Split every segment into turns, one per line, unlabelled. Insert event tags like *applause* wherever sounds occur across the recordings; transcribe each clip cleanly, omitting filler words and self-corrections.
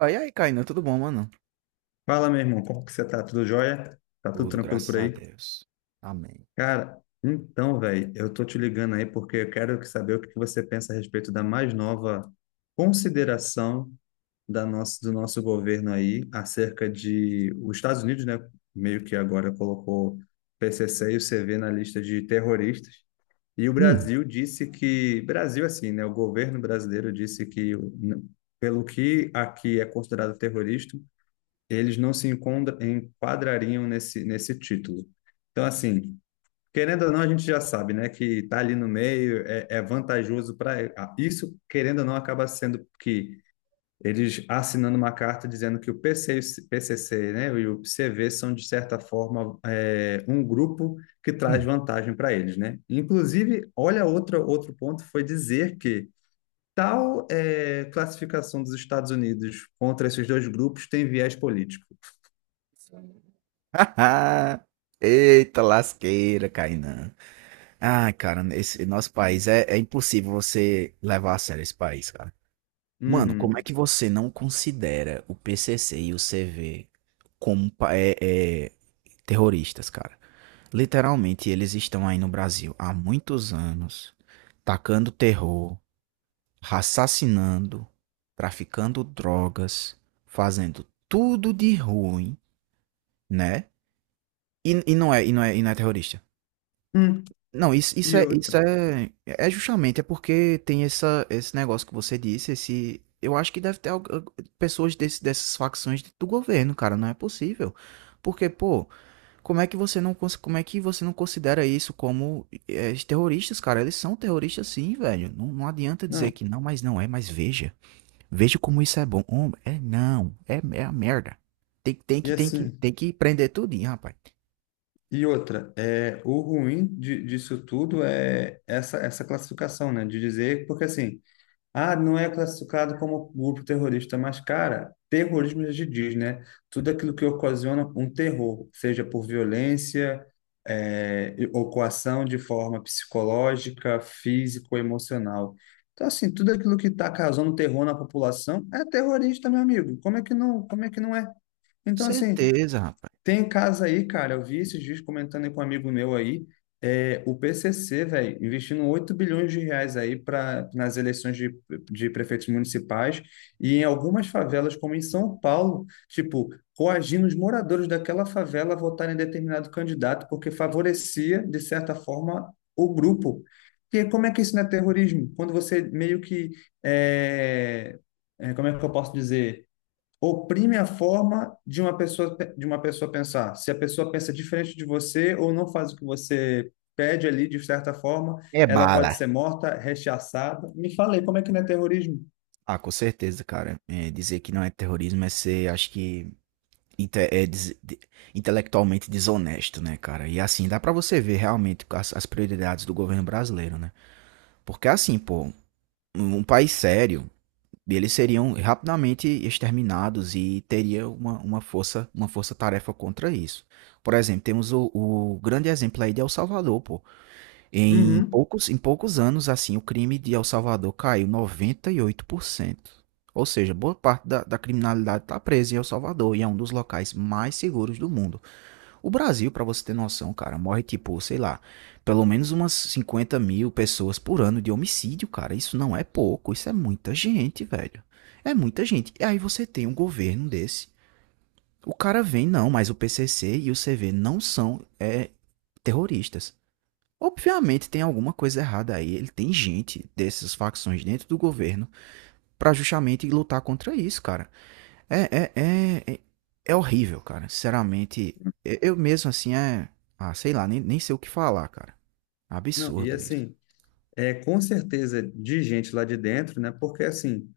Ah, e aí, Kainan, tudo bom, mano?
Fala, meu irmão, como que você tá? Tudo jóia? Tá tudo
Tudo,
tranquilo
graças
por
a
aí?
Deus. Amém.
Cara, então, velho, eu tô te ligando aí porque eu quero saber o que que você pensa a respeito da mais nova consideração do nosso governo aí acerca de os Estados Unidos, né? Meio que agora colocou PCC e o CV na lista de terroristas. E o
Hum,
Brasil disse que, Brasil assim, né? O governo brasileiro disse que, pelo que aqui é considerado terrorista, eles não se enquadrariam nesse título. Então, assim, querendo ou não, a gente já sabe, né, que está ali no meio é vantajoso para isso, querendo ou não, acaba sendo que eles assinando uma carta dizendo que o PCC, né, e o CV são, de certa forma, um grupo que traz
hum.
vantagem para eles, né? Inclusive, olha outro ponto, foi dizer que classificação dos Estados Unidos contra esses dois grupos tem viés político.
*laughs* Eita lasqueira, Kainan. Ai, cara, esse nosso país é impossível você levar a sério esse país, cara. Mano, como é
Uhum.
que você não considera o PCC e o CV como terroristas, cara? Literalmente, eles estão aí no Brasil há muitos anos, tacando terror, assassinando, traficando drogas, fazendo tudo de ruim, né? E não é terrorista.
Hum,
Não,
e outra.
é justamente porque tem esse negócio que você disse, esse, eu acho que deve ter pessoas dessas facções do governo, cara, não é possível. Porque, pô, como é que você não, cons- como é que você não considera isso como terroristas, cara? Eles são terroristas sim, velho. Não, não adianta
Não,
dizer que não, mas não é, mas veja. Veja como isso é bom. É não, é, é a merda.
e assim,
Tem que prender tudinho, rapaz.
e outra, o ruim disso tudo é essa classificação, né? De dizer, porque assim, ah, não é classificado como grupo terrorista, mas, cara, terrorismo já se diz, né? Tudo aquilo que ocasiona um terror, seja por violência, ou coação de forma psicológica, físico, emocional. Então, assim, tudo aquilo que está causando terror na população é terrorista, meu amigo. Como é que não é? Então, assim.
Certeza, rapaz.
Tem casa aí, cara. Eu vi esses dias comentando aí com um amigo meu aí, o PCC, velho, investindo 8 bilhões de reais aí para nas eleições de prefeitos municipais e em algumas favelas, como em São Paulo, tipo, coagindo os moradores daquela favela a votarem em determinado candidato, porque favorecia, de certa forma, o grupo. E como é que isso não é terrorismo? Quando você meio que, é, como é que eu posso dizer, oprime a forma de uma pessoa pensar. Se a pessoa pensa diferente de você ou não faz o que você pede ali de certa forma,
É
ela
bala.
pode ser morta, rechaçada. Me falei, como é que não é terrorismo?
Ah, com certeza, cara. É, dizer que não é terrorismo é ser, acho que, inte- é des- de- intelectualmente desonesto, né, cara? E assim, dá pra você ver realmente as prioridades do governo brasileiro, né? Porque assim, pô, um país sério. E eles seriam rapidamente exterminados e teria uma força, uma força-tarefa contra isso. Por exemplo, temos o grande exemplo aí de El Salvador, pô. Em
Uhum.
poucos, em poucos anos, assim, o crime de El Salvador caiu 98%. Ou seja, boa parte da criminalidade está presa em El Salvador e é um dos locais mais seguros do mundo. O Brasil, pra você ter noção, cara, morre tipo, sei lá, pelo menos umas 50.000 pessoas por ano de homicídio, cara. Isso não é pouco, isso é muita gente, velho. É muita gente. E aí você tem um governo desse. O cara vem, não, mas o PCC e o CV não são terroristas. Obviamente tem alguma coisa errada aí. Ele tem gente dessas facções dentro do governo pra justamente lutar contra isso, cara. É, é, é, é, é horrível, cara. Sinceramente, eu mesmo assim é. Ah, sei lá, nem sei o que falar, cara.
Não, e
Absurdo isso.
assim, é com certeza de gente lá de dentro, né? Porque assim,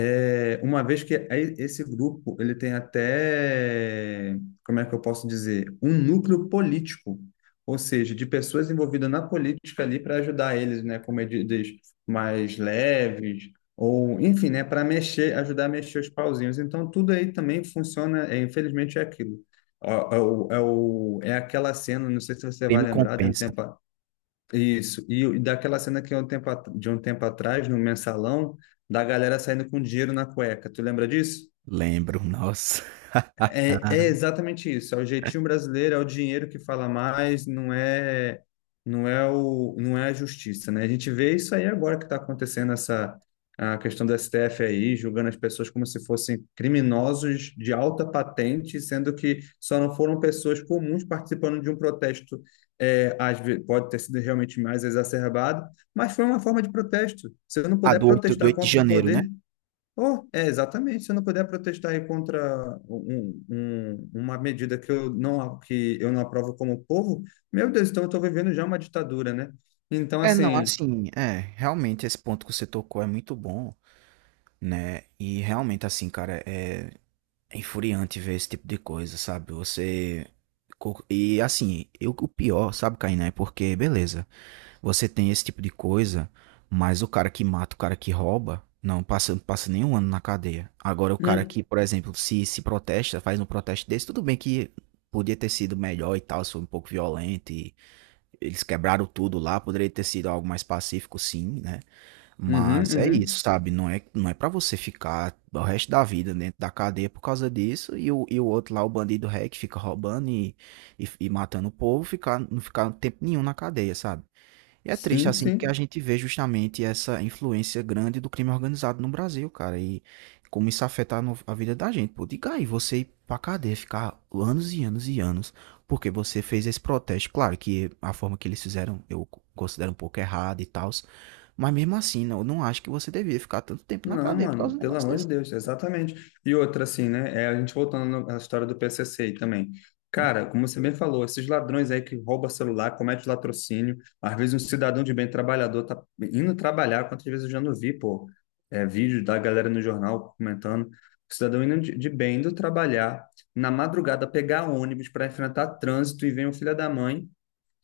Uma vez que aí esse grupo ele tem até, como é que eu posso dizer, um núcleo político, ou seja, de pessoas envolvidas na política ali para ajudar eles, né, com medidas mais leves ou, enfim, né, para mexer, ajudar a mexer os pauzinhos. Então tudo aí também funciona, é, infelizmente é aquilo. É aquela cena, não sei se você
Quem
vai
me
lembrar de um
compensa.
tempo, isso, e daquela cena que é de um tempo atrás, no mensalão, da galera saindo com dinheiro na cueca. Tu lembra disso?
Lembro, nossa.
É, é exatamente isso. É o jeitinho brasileiro, é o dinheiro que fala mais, não é a justiça, né? A gente vê isso aí agora que está acontecendo essa a questão do STF aí, julgando as pessoas como se fossem criminosos de alta patente, sendo que só não foram pessoas comuns participando de um protesto. É, pode ter sido realmente mais exacerbado, mas foi uma forma de protesto. Se eu não
Ah,
puder
do
protestar
oito de
contra o
janeiro, né?
poder. Oh, é, exatamente. Se eu não puder protestar aí contra uma medida que eu não aprovo como povo, meu Deus, então eu estou vivendo já uma ditadura, né? Então,
É, não,
assim.
assim, é, realmente esse ponto que você tocou é muito bom, né? E realmente, assim, cara, é é infuriante ver esse tipo de coisa, sabe? Você. E assim, eu, o pior, sabe, Kainé? Porque, beleza, você tem esse tipo de coisa, mas o cara que mata, o cara que rouba, não passa nem um ano na cadeia. Agora, o cara que,
Hum,
por exemplo, se protesta, faz um protesto desse, tudo bem que podia ter sido melhor e tal, se foi um pouco violento e eles quebraram tudo lá, poderia ter sido algo mais pacífico, sim, né?
uhum,
Mas é isso,
uhum,
sabe? Não é para você ficar o resto da vida dentro da cadeia por causa disso e o outro lá, o bandido ré, que fica roubando e matando o povo, ficar, não ficar tempo nenhum na cadeia, sabe? E é triste,
sim,
assim, porque a
sim.
gente vê justamente essa influência grande do crime organizado no Brasil, cara, e como isso afeta no- a vida da gente. Pô, diga aí, você ir pra cadeia, ficar anos, porque você fez esse protesto. Claro que a forma que eles fizeram eu considero um pouco errada e tal, mas mesmo assim, eu não acho que você devia ficar tanto tempo na
Não,
cadeia por causa de
mano,
um
pelo
negócio
amor de
desse.
Deus, exatamente. E outra, assim, né? É a gente voltando à história do PCC aí também.
Hum,
Cara, como você bem falou, esses ladrões aí que roubam celular, comete latrocínio, às vezes um cidadão de bem trabalhador tá indo trabalhar, quantas vezes eu já não vi, pô, vídeo da galera no jornal comentando, cidadão indo de bem, indo trabalhar, na madrugada pegar ônibus para enfrentar trânsito e vem o filho da mãe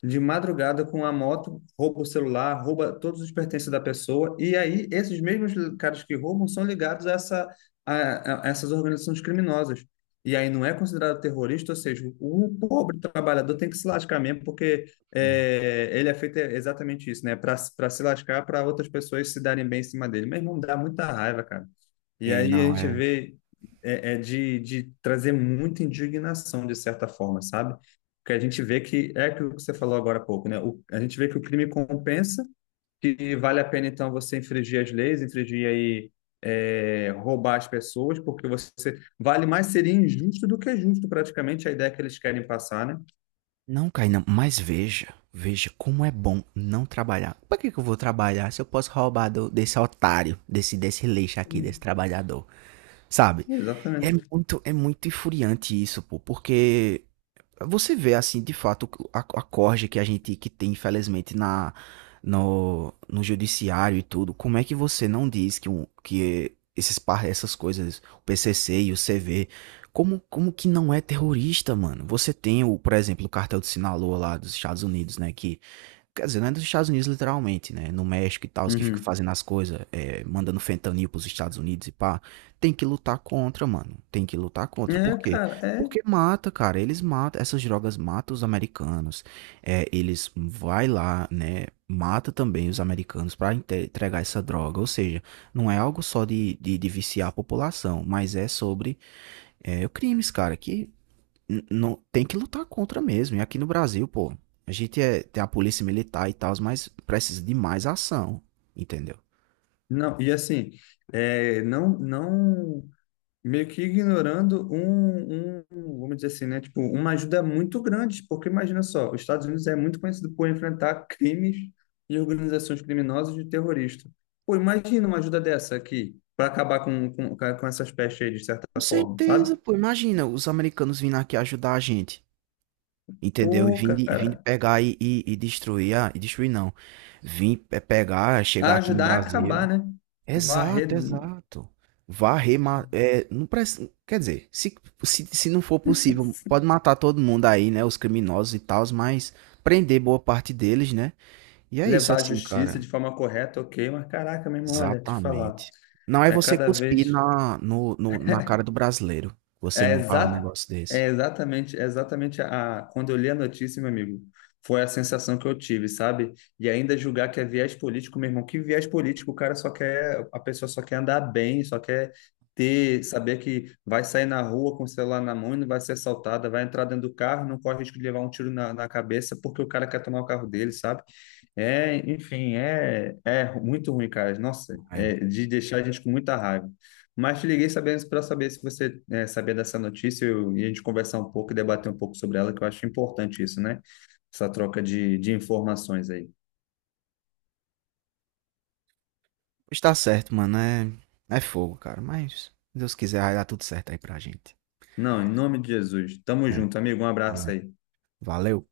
de madrugada com a moto, rouba o celular, rouba todos os pertences da pessoa, e aí esses mesmos caras que roubam são ligados a essas organizações criminosas. E aí não é considerado terrorista, ou seja, o pobre trabalhador tem que se lascar mesmo, porque
hum.
ele é feito exatamente isso, né? Para se lascar, para outras pessoas se darem bem em cima dele. Meu não dá muita raiva, cara. E
Ei,
aí a
não,
gente
é.
vê é de trazer muita indignação, de certa forma, sabe? Porque a gente vê que é aquilo que você falou agora há pouco, né? A gente vê que o crime compensa, que vale a pena então você infringir as leis, infringir aí, roubar as pessoas, porque você vale mais seria injusto do que justo, praticamente, a ideia que eles querem passar, né?
Não, Kainan, mas veja como é bom não trabalhar. Pra que que eu vou trabalhar se eu posso roubar desse desse lixo aqui, desse trabalhador, sabe? É
Exatamente.
muito, é muito infuriante isso, pô, porque você vê, assim, de fato, a corja que a gente que tem, infelizmente, na, no, no judiciário e tudo. Como é que você não diz que, um, que essas coisas, o PCC e o CV, como que não é terrorista, mano? Você tem, o, por exemplo, o cartel de Sinaloa lá dos Estados Unidos, né? Quer dizer, não é dos Estados Unidos literalmente, né? No México e tal, os que ficam
Uhum.
fazendo as coisas, é, mandando fentanil pros Estados Unidos e pá. Tem que lutar contra, mano. Tem que lutar contra.
É,
Por quê?
cara, é.
Porque mata, cara. Eles matam, essas drogas matam os americanos. É, eles vai lá, né? Mata também os americanos pra entregar essa droga. Ou seja, não é algo só de, de viciar a população, mas é sobre é, crimes, cara, que não, tem que lutar contra mesmo. E aqui no Brasil, pô, a gente é, tem a polícia militar e tal, mas precisa de mais ação, entendeu?
Não, e assim, não, não meio que ignorando vamos dizer assim, né? Tipo, uma ajuda muito grande, porque imagina só, os Estados Unidos é muito conhecido por enfrentar crimes e organizações criminosas de terrorista. Pô, imagina uma ajuda dessa aqui para acabar com essas pestes aí, de
Com
certa forma,
certeza,
sabe?
pô. Imagina os americanos vindo aqui ajudar a gente, entendeu? E
Pô,
vindo
cara,
pegar e destruir, ah, e destruir não. Pegar, chegar aqui no
ajudar a acabar,
Brasil.
né?
Exato,
Varrer,
exato. Varrer, não precisa quer dizer, se não for
*laughs*
possível, pode matar todo mundo aí, né? Os criminosos e tal, mas prender boa parte deles, né? E é isso
levar a
assim,
justiça
cara.
de forma correta, ok, mas caraca, meu irmão, olha, te falar,
Exatamente. Não é
é
você
cada
cuspir
vez.
na no no na cara do brasileiro, você
É,
não falar um
exa
negócio desse.
é exatamente a, quando eu li a notícia, meu amigo, foi a sensação que eu tive, sabe? E ainda julgar que é viés político, meu irmão, que viés político, o cara só quer, a pessoa só quer andar bem, só quer saber que vai sair na rua com o celular na mão e não vai ser assaltada, vai entrar dentro do carro, não corre risco de levar um tiro na cabeça porque o cara quer tomar o carro dele, sabe? É, enfim, é muito ruim, cara. Nossa,
É.
é de deixar a gente com muita raiva. Mas te liguei sabendo para saber se você sabia dessa notícia e a gente conversar um pouco e debater um pouco sobre ela, que eu acho importante isso, né? Essa troca de informações aí.
Está certo, mano, é fogo, cara, mas se Deus quiser vai dar tudo certo aí pra gente.
Não, em nome de Jesus. Tamo
É,
junto, amigo. Um abraço
amém.
aí.
Valeu.